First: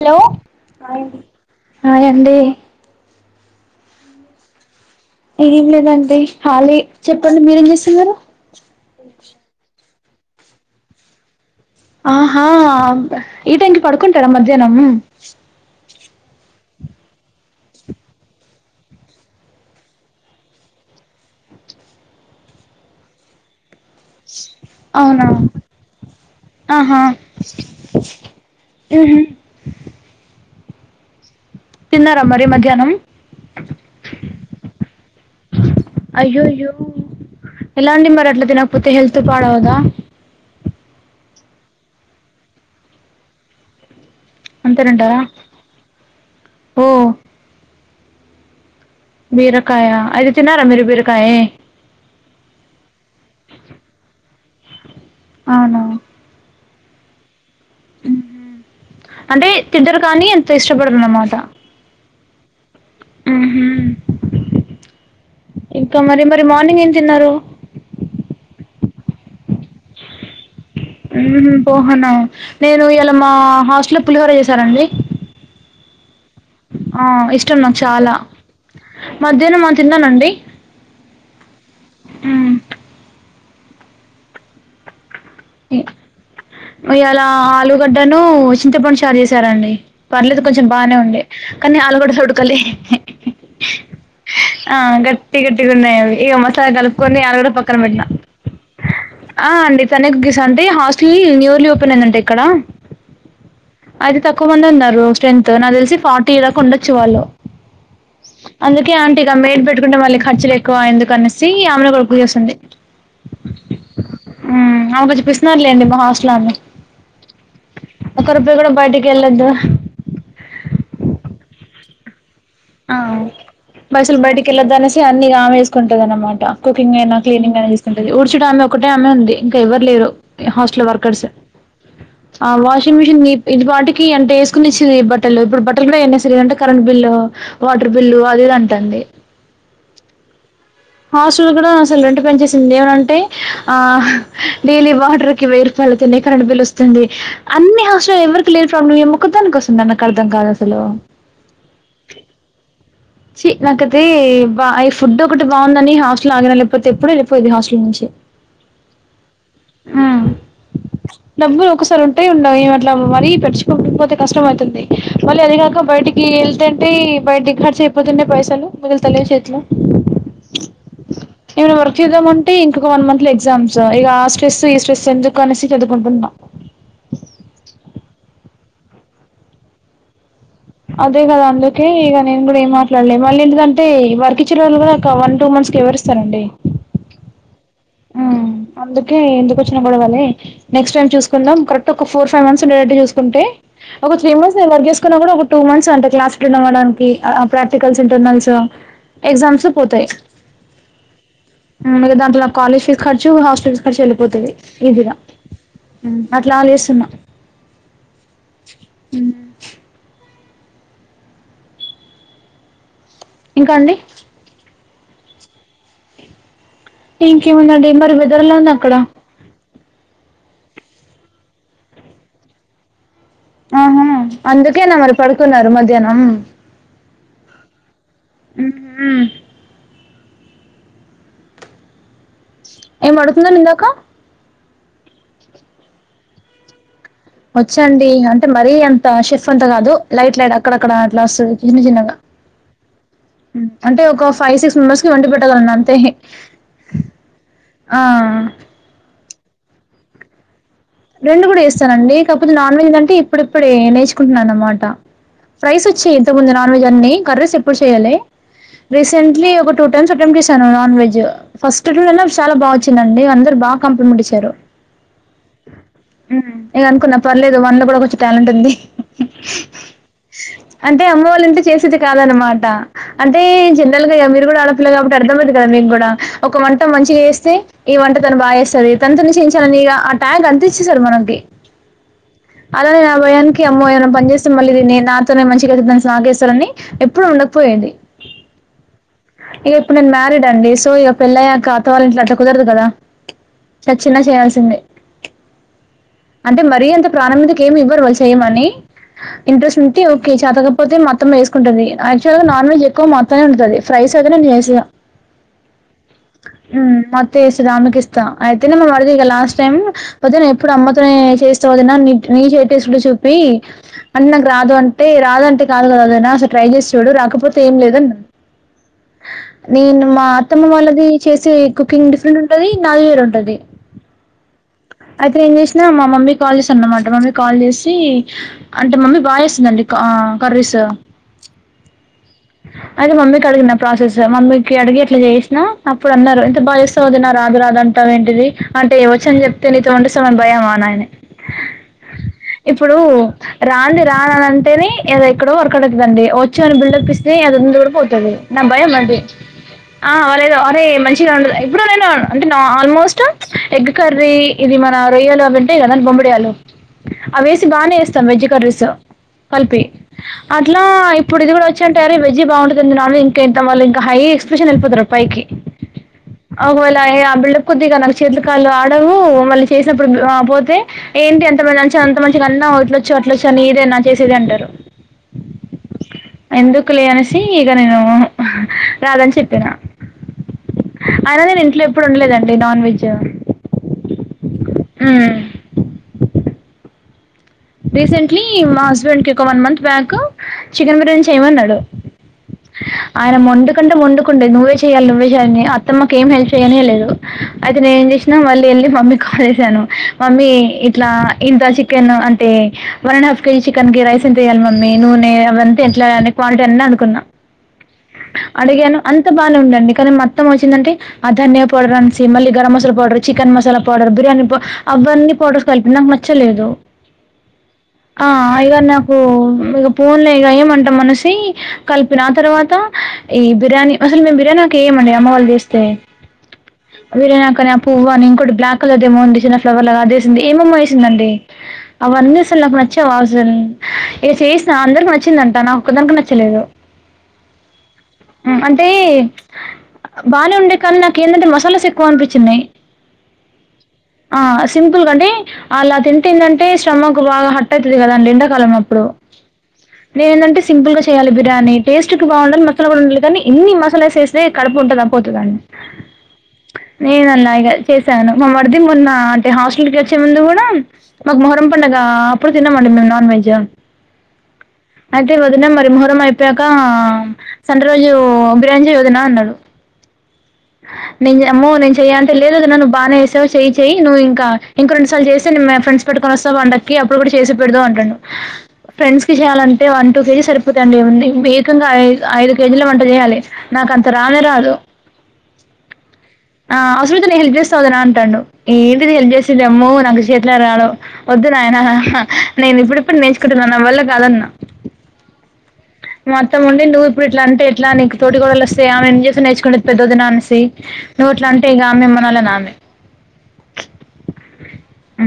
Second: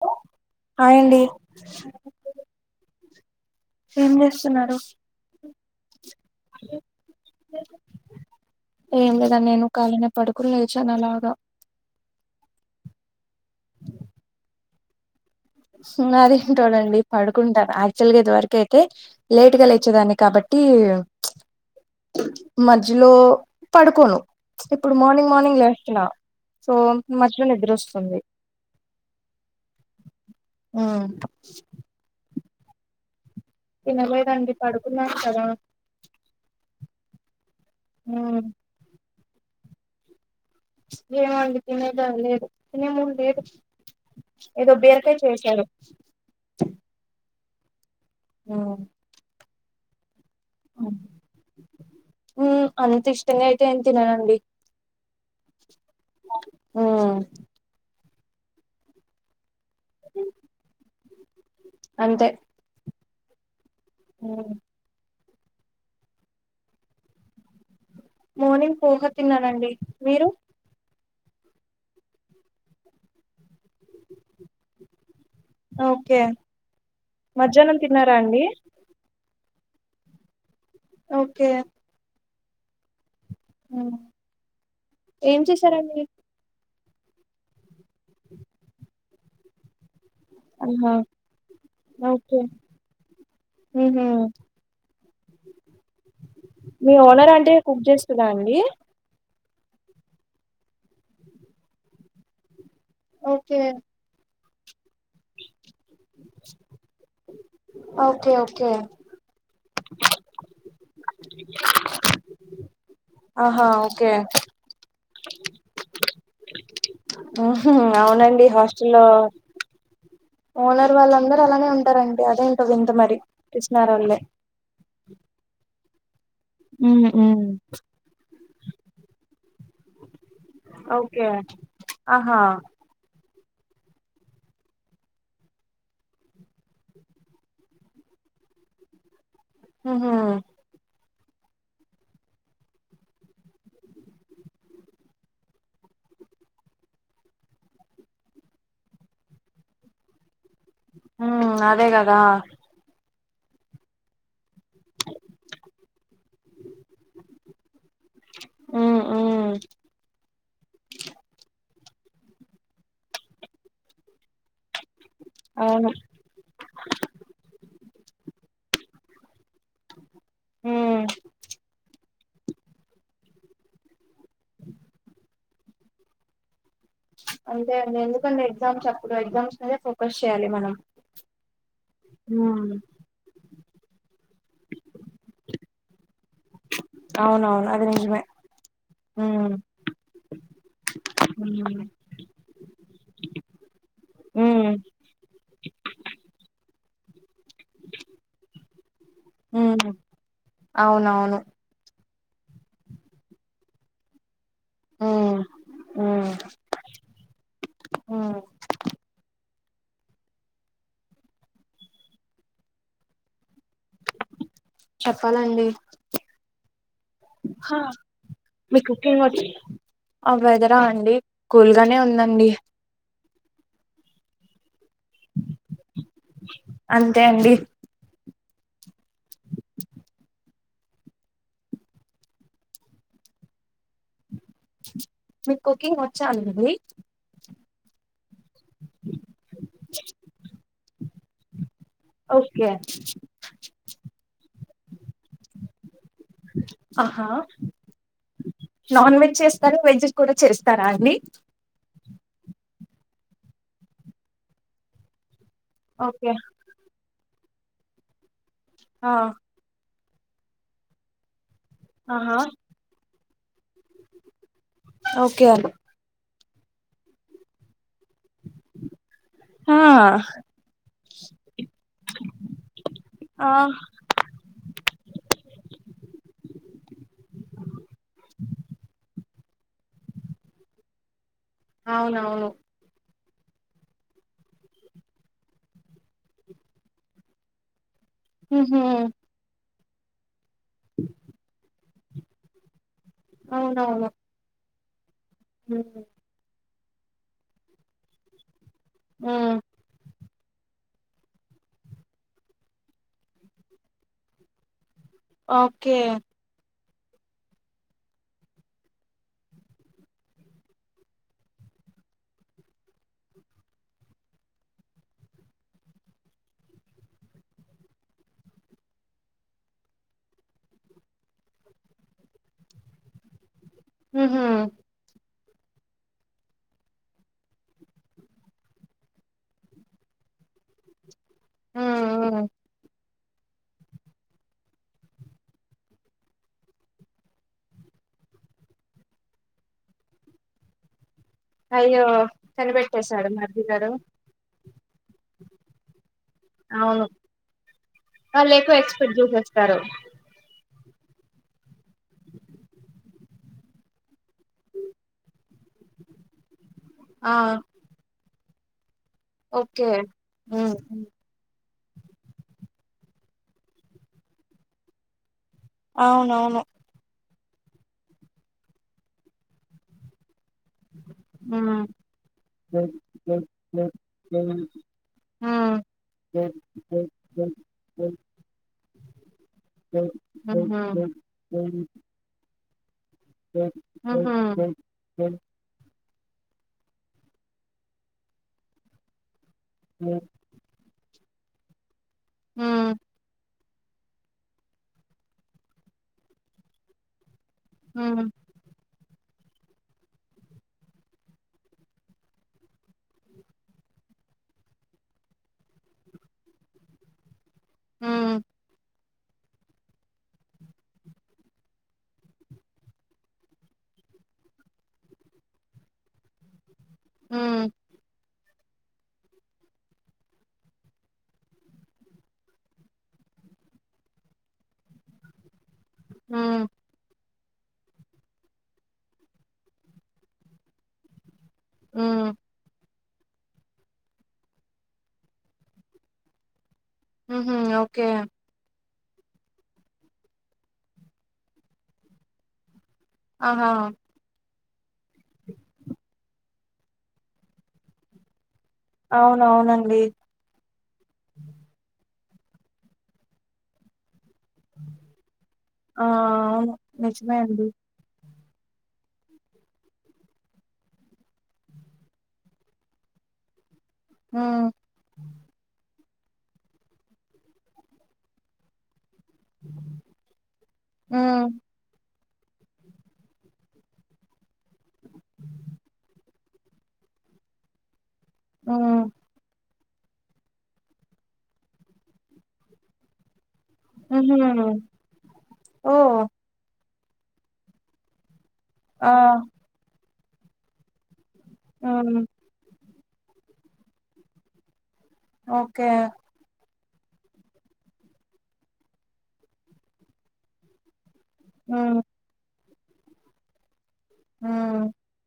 Hello hi అండి hi అండి ఏం చేస్తున్నారు ఏం లేదండి కాలీ చెప్పండి మీరేం చేస్తున్నారు ఏం లేదా నేను కాలీనే పడుకుని లేచాను అలాగా ఆహా ఈ టైం కి పడుకుంటారా మధ్యాహ్నం మరి చోడండి పడుకుంటా యాక్చువల్గా ఇది వరకు అయితే లేట్గా లేచేదాన్ని కాబట్టి మధ్యలో పడుకోను ఇప్పుడు అవునా మార్నింగ్ మార్నింగ్ లేస్తున్నా సో మస్త్ నిద్ర వస్తుంది ఉహు ఆ తిన్నారా మరి మధ్యాహ్నం తినలేదండి పడుకున్నాను కదా అయ్యయ్యో ఎలాండి మరి అట్లా తినకపోతే హెల్త్ పాడవదా ఏమో అండి తినే టైం లేదు తినే మూడ్ లేదు ఏదో అంతేనంటార బీరకాయ చేశారు ఓ ఆ బీరకాయ అది తినరా మీరు బీరకాయి ఉ అంత ఇష్టంగా అయితే ఏమి తినను అండి అవునా ఉ అంటే తింటరు కానీ అంత ఇష్టపడరు అన్నమాట అంతే ఉహు ఉ ఇంకా మరి మరి మార్నింగ్ ఏం తిన్నారు మార్నింగ్ పోహ తిన్నానండి మీరు ఉహు పోహ నా నేను ఇయల మా హాస్టల్లో పులిహోర చేశారండి ఓకే ఆ ఇష్టం మధ్యాహ్నం నాకు చాలా తిన్నారా అండి మధ్యాహ్నం మా తిన్నానండి ఓకే మ్మ్. హ్మ్. ఏం చేశారండి ఇయాలా ఆలుగడ్డను చింతపండు చారు చేసారండి పర్లేదు కొంచెం ఆహా బానే ఉండే కానీ ఆలుగడ్డ ఓకే ఉడకల్లి హుహు. ఆ గట్టి గట్టిగా ఉన్నాయి అవి ఇక మసాలా కలుపుకొని ఆరు కూడా పక్కన పెట్టినా నాండి ఆ అండి తన కుగసా అంటే హాస్టల్ న్యూర్లీ ఓపెన్ అయిందంటే ఇక్కడ ఓకే ఐతే తక్కువ మందే ఉన్నారు స్ట్రెంత్ నా తెలిసి ఫార్టీలాకు ఉండొచ్చు వాళ్ళు ఓకే ఓకే అందుకే ఆంట్ ఇక మేట్ పెట్టుంటే మళ్ళీ ఖర్చులెక్కువ ఎందుకనేసి ఆమను కూడుకు చేస్తుంది ఆహా ఓకే ఉమ్ ఆమె కొంచం పిసినారి లేండి మా హాస్టల్ ఆమె ఊహు ఒక్క అవునండి రూపాయి కూడా హాస్టల్లో బయటికి వెళ్ళొద్దు ఓనర్ వాళ్ళందరూ అలానే ఉంటారండి అదే ఏంటో వింత మరి పిసినారోళ్ళే ళ్లాదనేసి అన్ని ఇగ ఆమేసుకుంటంది అన్నమాట కుకింగ్ అయినా క్లీనింగ్ అయినా ఊడ్చట ఆమె ఒకటే ఆమె ఉంది ఇంకా ఎవ్వరు లేరు హాస్టల్ వర్కర్స్ ఓకే ఆహా ఆ వాష్ వాషింగ్ మిషిన్ ఇది వాటికి అంటే వేసుకుని ఇచ్చింది బట్టలు ఇప్పుడు బట్టలు కూడా ఏయనిస లేదు అంటే కరెంట్ బిల్లు వాటర్ బిల్లు అది ఇది అంటంది ఊహు హాస్టల్ కూడా అసలు రెంట్ పెంచేేసింది ఏమనంటే ఆ డైలీ వాటర్ కి వేరు వాళ్ళతోనే కరెంటు బిల్ వస్తుంది అన్ని హాస్లు ఎవరికి లేని ప్రాబ్లం ఈమొక్కదానికే వస్తుంద నాకు అర్థం కాదు అసలు ఊ అదే కదా చి నాకతే వ ఈ ఫుడ్ ఒకటి బాగుందని హాస్టల్ ఆగిన లేకపోతే ఎపుడో వెళ్ళపోది ఈ హాస్టల్ నుంచి ఊ డబ్బులు ఒకసారి ఉంట్ టయి ఉండయి మరీ పెంచుకోకపోతే కష్టం అవుతుంది మళ్ళీ అది కాక అవును బయటికి కి వెళ్తేంటే బయటికి ఖర్చ అయిపోతుండే పైసలు మిగితలే చేతిలో హ్మ్. ఏమైనా వర్క్ చేద్దామంటే ఇంకొక వన్ మంత్ లో ఎగ్జామ్స్ ఇగాస్ స్ట్రెస్ ఈ స్ట్రెస్ కనెసి చదువుకుంటన్నా అంతే అండి ఎందుకంటె ఎగ్జామ్స్ అప్పుడు ఎగ్జామ్స్ మీద ఫోకస్ చేయాలి మనం అదే కదా అందుకే ఇగ నేను కూడా ఏ ఉమ్ మా రండి మళ్ళీ ఎందుకంటే వర్క్ ఇచ్చిన వాళ్ళు కూడా ఒక వన్ టూ మంత్స్ కి ఎవరిస్తారండి అవునవును అది ని ఊ అందుకే ఎందుకు వచ్చిన గొడవలే నెక్స్ట్ టై చూకుందాం కరక్ట్ ఒక ఫోర్ ఫైవ్ మంత్స్ ఉండేటట్టు చూసుకుంటె ఒక త్రీ మంత్స్ నే ఉమ్ వర్క్ చేసు కూడా ఒక టూ మంత్స్ అంటే క్లాస్ ఇవ్వడానికి ప్రాక్టికల్స్ ఇంటర్నల్స్ ఎగ్జామ్స్ ఉమ్ పోతాయి అవునవును ఊ ఇగ దాంట్లో నా కాలజ్ ఫీస్ ఖర్చు హస్టల్ ఫీస్ ఖర్చు వెళ్లిపోతయ్ ఈజిగా ఉమ్ ఉమ్ అట్లా లేస్తున్నా ఉమ్ ఇంకా అండి చెప్పాలండి ఇంకేముందండి మరి వెదరెల ఉంది అక్కడ మొచ్ ఆ వెదరా అండి కూల్గానే ఉందండి ఆహా అందుకేన మరి పడుకున్నారు మధ్యాహ్నం అంతే అండి ఊ ఏం మడుతున్నారు ఇందాక మీకు కుకింగ్ వచ్చా అండీ వచ్చండి అంటే మరీ అంత షెఫ్ అంత కాదు లైట్ లైట్ అక్కడక్కడ అట్లా వస్తుంది చిన్న చిన్నగా ఓకే అంటే ఒక ఫైవ్ సిక్స్ మెంబర్స్ కి వండి పెట్టగలను అంతే ఆహా ఆ! నాన్ వెజ్ చేస్తార వెజ్ కూడా చేస్తారా అండి రెండు కూడా చేస్తానండి కాకపోతే నాన్ వెజ్ ఏందంటే ఇప్పుడు ఇప్పుడే నేర్చుకుంటున్నా అన్నమాట ఫ్రైస్ వచ్చాయి ఇంత ఓకే ముందు నాన్ వెజ్ అన్ని కర్రీస్ ఎప్పుడు చేయాలే ఆ రీసెంట్లీ ఒక టూ టైమ్స్ అటామ్ చేసా నాన్ వెజ్ ఫస్ట్ ఆహా చాలా బాగొచ్చింది అండి అందరు బాగా కాంప్లిమెంట్ ఇచ్చారు ఓకే అండి ఉమ్ ఇగ అనుకున్నా పర్లేదు వాళ్లో కూడా కొంచెం టాలెంట్ ఉంది ఆ అంటే అమ్మ వాళ్ళ ఇంట్లో చేసేది కాదనమాట అంటే ఆ తెలియదు మీరు కూడా ఆడపిల్ల కాబట్టి అర్థమవుతుంది కదా మీకు కూడా ఒక వంట మంచిగా చేస్తే ఈ వంట తను బాగా చేస్తాది తన తోనె చేయించాలని ఆ ట్యాంగ్ అంటించ్చేశారు మనకి అవునవును అలా నేను ఆ భయానికి అమ్మో ఏమైనా పని చేస్తే మళ్ళీ దీన్ని నాతోనే మంచిగాదిద్దామని నాకిస్తారని ఎప్పుడు ఉండకపోయెది ఉహు ఇక ఇప్పుడు నేను మ్యారీడ్ అండి సో ఇక పెళ్ళయ్యాక అ అత్త వాళ్ల ఇంట్లో అట్ల కుదరదు కదా చచ్చిన చేయాల్సిందే ఉహు అంటే మరీ అంత ప్రాణం మీదకి ఏమి ఇవ్వరు వాళ్లు చెయమని హ్మ్ ఇంట్రెస్ట్ ఉంటే చతకపోతే మా అత్తమ్మ చేసుకుంటది యాక్చువల్గా నాన్ వెజ్ ఎక్కువ మా అత్తనే వండుతా ఫ్రైస్ అయితే నేను చేస్తా ఓకే ఉమ్ మా అత్త చేస్తది ఆమెకే ఇస్తా అయితే మన అడిగేదే లాస్ట్ పొద్దున నే ఎప్పుడు అమ్మతోనే చేస్తా వదినా నీ టెస్ట్ చూపి చూపి అన్న నాకు రాదు అంటే రాదు అంటే కాదు కదా వదిన అసలు ట్రై చేసి చూడు రాకపోతే ఏం లేదని అన్నాడు నేను మా అత్తమ్మ వాళ్ళది చేసే కుకింగ్ డిఫరెంట్ ఉంటది నాది వేరు ఉంటది ఉహు అయితే నేను ఏం చేసినా మా మమ్మీ కాల్ చేసాను అన్నమాట మమ్మీకి కాల్ చేసి అంటే మమ్మీ బాగా చేస్తుందండి కర్రీస్ హ్మ్ హ్మ్. అయితే మమ్మీకి అడిగిన ప్రాసెస్ మమ్మీకి అడిగి ఇట్లా చేసినా అప్పుడు అన్నారు ఎంత బాగా చేేస్తావు వదిన రాదు రాదు అంటవు అంటా ఏంటిది అంటే వచ్చని చెప్తే నీతో వండిస్తామని భయం ఆయన అయ్యో ఇప్పుడు కనిపెట్టేశాడు మరిది గారు రాంది రానని అంటేనే ఎక్కడో వర్క వర్క అవుట్తుందండి వచ్చు అని అవును బిల్డిప్ అది ఉంది కూడా పోతది అది వాళ్ళు నా ఎక్కువ భయము అండి ఎక్స్పెక్ట్ చేసేస్తారు ఆ అరేదు అరే మంచిగా వండు ఎప్పుడు నైనా అంటే ఆల్మోస్ట్ ఎగ్ కర్రీ ఇది మన రొయ్యలు అవి ఉంటాయి కదండీ బొమిడియాలు ఆ అవేసి బానేేస్తాం వెజ్ కర్రీస్ కలిపి ఓకే హ్మ్ అట్లా హ్మ్. ఇప్పుడు ఇది కూడా వచ్చి అరే వేజ్ బాగుంటంది అని నాన్ వెజ్ ఎంతా ఇంకా హై ఎక్స్ప్రెషన్ వెళ్లిపోతారు పైకి అవునవును ఒకవేళ ఆ బిల్డప్ కొద్దిగా నాకు చేతుల కాళ్లు ఆడవు మళ్లీ చేసినప్పుడు పోతే ఏంటి ఎంత మంచి హ్మ్. మంచి అంత మంచిగాన్నా హ్మ్. అట్లొచ్చి హుహు. అట్లొచ్చి అని ఇదేనా చేసేది అంటారు ఉమ్ వద్దులే అనేసి ఇక నేను రాదని చెప్పిన అహ ఇ నాన్ వెెజ్ ఆహా రీసెంట్లీ మా హస్బెండ్ కి ఒక one month back chicken biryani చేయమన్నాడు ఆయన మొండు కంటే మోండుకుండేయ్ నువ్వేచేయాల నువ్వే చేయాలి అత్తమ్మ ఏం హెల్ప్ చేయనే లేదు అయితే నేను ఏం చేసినా మళ్ళీ వెళ్ి మమ్మీ కాల్ చేశాను మమ్మీ ఇట్లా ఇంత చికెన్ అం టే one and half KG chicken కి రైస్ంత వెయాలి మమ్మీ నూనే అవంత ఎట్లా కక్వాంటిటీ అన్ని కనుకున్నా హ్మ్. అడిగాను అంత బానే ఉదండి కానీ మొత్తం వచ్చిందంటే ఆ ధన్యా పౌడర్ అసి మళ్ీ garam masala powder chicken masala powder biryani powder అవన్నీ పౌడర్ కలిపిన నాకు నచ్చలేదు హ ఆ ఇగ నాకు ఇక ఫోన్ లో ఇక ఏమంటా మనిసి కలిపిన ఆ తర్వాత ఈ బిర్యానీ అసలు మేము బిర్యానీ ఆకు వేయమండి అమ్మవాళ్ళ చేస్తే హ్మ్. బిర్యానీ కాని పువ్వా ఇకోటి బ్లాక్ కలర్ ఏమోంది చిన్న ఫ్లవర్ లా అది వేసింది ఏమమ్మ వేసిందండి హ్మ్. అవన్నీ అసలు నాకు నచ్చావ అసలు ఇక చేయిసిన అందరికి నచ్చిందంట నాకు ఒదాకె నచ్చలేదు హ్మహు ఓకే అంటే బానే ఉండే కానీ నాకు ఏందంటే మసాలాస్ ఎక్కువ అనిపించింన్నాయి ఆహా హా ఆ సింపుల్గాంటడి అలా తింటందంటే శ్రమకు బాగా హట్ట అవుతుంది కదాండి ఎండాకాలంంలో ఇడు అవునవునండి నేను అంటె సింపుల్ చేయాలి బిర్యానీ టస్ట్ి బాగుండాలి మసా కూడా ఉండాలి కానీ ఏన్ని మసాలా వే ే కడుపు ఉంటే నొప్పైతదండి ఆ అవును నిజమే అండి నేనున్నాగా చేశాను మా మ్మరిది మొన్న అంటే హాస్టల్ కి వచ్చే ముందు కూడా మాకు మొహరం పడుగ అప్పుడు తిన్నామండి మేము నాన్ వెజ్ హ అయితే వదిన మరి ముహరం అయిపోక సండే రోజు బిర్యానీ చేయ్ వదిన అన్నాడు నేను ఉమ్ చే అమ్మో నేను చెయ్య అంటే లేదు నన్న ను్వు బాగానే వస్తావు చెయ చెయి నువ్వు ఇంకా ఇంకో రేండుసార్లు చేస్తేయ్ మా ఫ్రండ్స్ పెటుకొ వాస్త పండక్కి అప్పుడు కూడా చేసి పెడుదు అంటాడు ఉమ్ ఫ్రెండ్స్ కి చేయాలం అంటే వన్ టూ కేజీ సరిపోతండి ఏకంగా ఐ ఐదు కేజీల వంట చేయాలి నాకంత ఉహూ రానే రాదు ఓ ఆ అవసరం అయితే నేను హెల్ప్ చేస్తా వదిన అంటాడు ఆ ఏంది హెల్ప్ చేసేదేమో నాకు చేతిలో రాదు వద్దు నాయనా ఉమ్ నేను ఇప్పుడిప్పుడు నేర్చుకుంటున్నా నా వల్ల కాదన్నా ఓకే మా అత్తమ్మ ఉండి నువ్వు ఇప్పుడు ఇట్లా అంటే ఎట్లా నీకు తోటి గడలు వస్తే ఆమె ఎం చూసి నేర్చుకుంటాది పెద్ద వదిన అనేసి నువ్వు అట్ల అంటే ఇక ఉమ్ ఆమె ఏమనాలి అనే ఆమె ఉమ్ ఉ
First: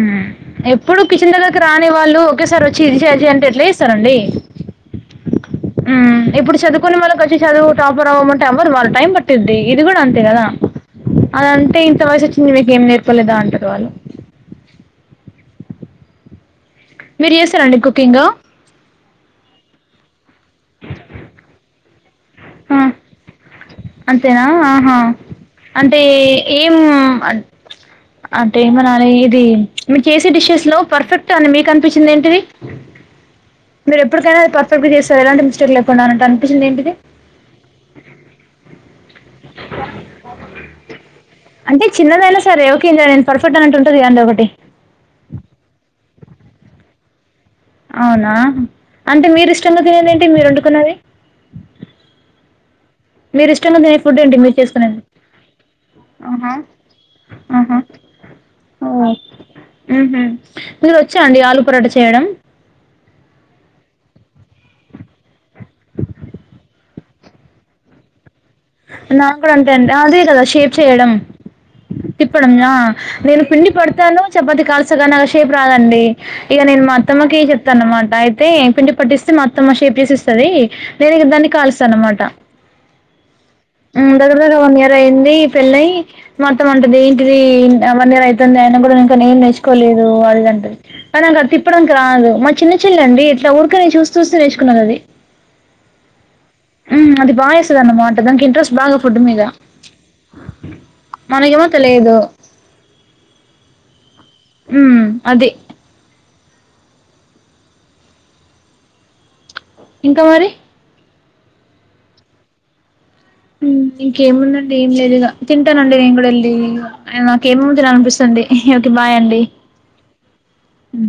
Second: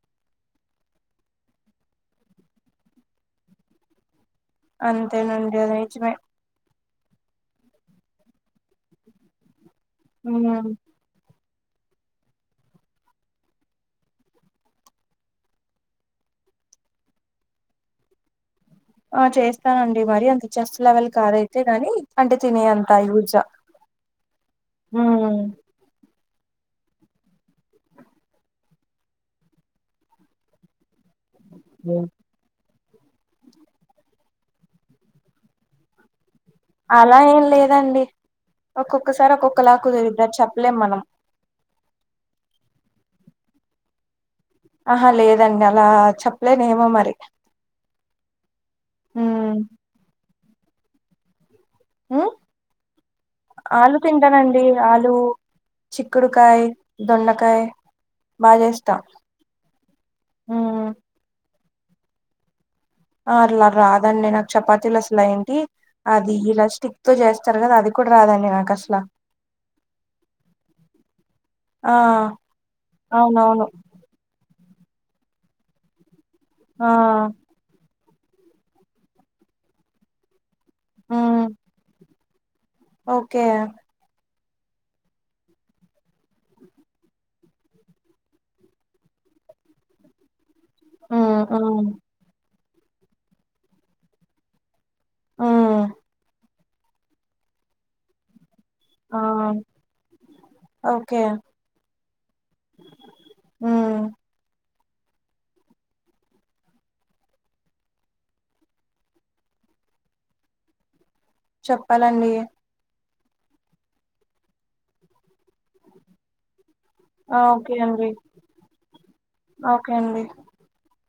ఎప్పుడు కిచన్ దగ్గరకి రాని వాళ్ళు ఒకేసారి వచ్చి ఇది చెయ్యి అది చెయ్యి అంటే ఎట్ల చేస్తారండి అంతే నండి అది నిజమే హ్మ్. ఇప్పుడు చదువుకోని వాళ్ళకి వచ్చి చదువు టాపర్ అవ్వమంటే అవ్వరు వాళ్ళు టైం పట్ద్ది ఇది కూడా అంతే కదా ఉమ్ అదంటే ఇంత వయసు వచ్చింది మీకేం నేర్పాలేదా అంటారు వాళ్ళు మీరు చేసారండి కుకింగ్ ఆ చేస్తానండి మరి అంత చెఫ్ లెవెల్ కాదైతే గాని అంటే ఆ! తినేంతయి యూజ్ అంతేనా ఆహా అంటే ఏం అంటే ఏమనాలి ఇది మీరు చేసే డిషెస్లో పర్ఫెక్ట్ అని మీకు అనిపించింది ఏంటిది మీరు ఎప్పుటికైనా పర్ఫెక్ట్ గా చేస్తారు ఎలాంటి మిస్టేక్ లేకుండా అనంటానానికీ అలా ఏం లేదండి ఒక్కొక్కసారి ఒక్కొక్కలా కుదురిది ఆది చెప్పలేం మనం అంటే చిన్నదైనా సరే ఓకే నేను పర్ఫెట్ అంట ఉంటుది కదాండి ఒకటి ఆహా లేదండి అలా చెప్పలేనే ఏమో మరి అవునా అంటే మీరు ఉమ్ ఇష్టంగా తినేది ఏంటి మీరు వండుకున్నది ఉ మీరు ఇష్టంగా తినే ఆలు ఫుడ్ ఏంటి మీరు తింటానండి చేసుకునేది ఆలు ఆహా చిక్కుడుకాయి దొండకాయి ఆహా బాగా చేస్తా ఉహు ఉమ్ మీకు వచ్చాండి ఆలు పరోట చేయడం అ అలా రాదండి నాకు చపాతీలు అసలు ఏంటి అది ఇలా స్టిక్తో చేస్తారు కదా అది కూడా రాదండి నాకు అసల్ నా కూడా అంటే అంటడి అదే కదా షేప్ చేయడం ఆ తిప్పడం ఆ నేను అవునవును పిండి పడ్ తను చపాతి కాల్సగా నాషేపు రాదండి ఇగ నేను ఆ మా అత్తమ్మకి ఇగ తన్ అనమాట అయితే పిండి పట్టిస్తే మా అత్తమ్మ షేప్ చేసి ఇస్తుంది నేను హ్మ్ దాన్ని కాల్స్తా అనమాట ఓకే ఉ దగ్గర దగ్గర వన్ ఇయర్ అయింది పెళ్ళయి మా అత్తమ్మ అంటది ఇది వన్ ఇయర్ అవుతుంది ఆయన కూడా ఇంక నువ్వు ఏం నేర్చుకోలేదు అది ఇది హ్మ్ అంటుంది అది హ్మ్ తిప్పడానికి రాదు మా చిన్న చెల్ల అండి ఇట్లా ఊకనే చూస్త చూస్త నేర్చుకున్నది అది ఉమ్ ఉ అది బాగా చేస్తది అన్నమాట దానికి ఇంట్రెస్ట్ బాగా ఫుడ్ ఆ మీద మనకేమో తెలియదు ఉ ఉ అది ఇంకా మరి చెప్పాలండి ఉ ఇంకేముందండి ఏంలేదు ఇగ తింటానండి నేను కూడా వెళ్ళి ఇగ ఆ నాకెమో ఓకే అండి తినాలనిపిస్తుంది ఓకే బాయ్ అండి ఓకే అండి ఉ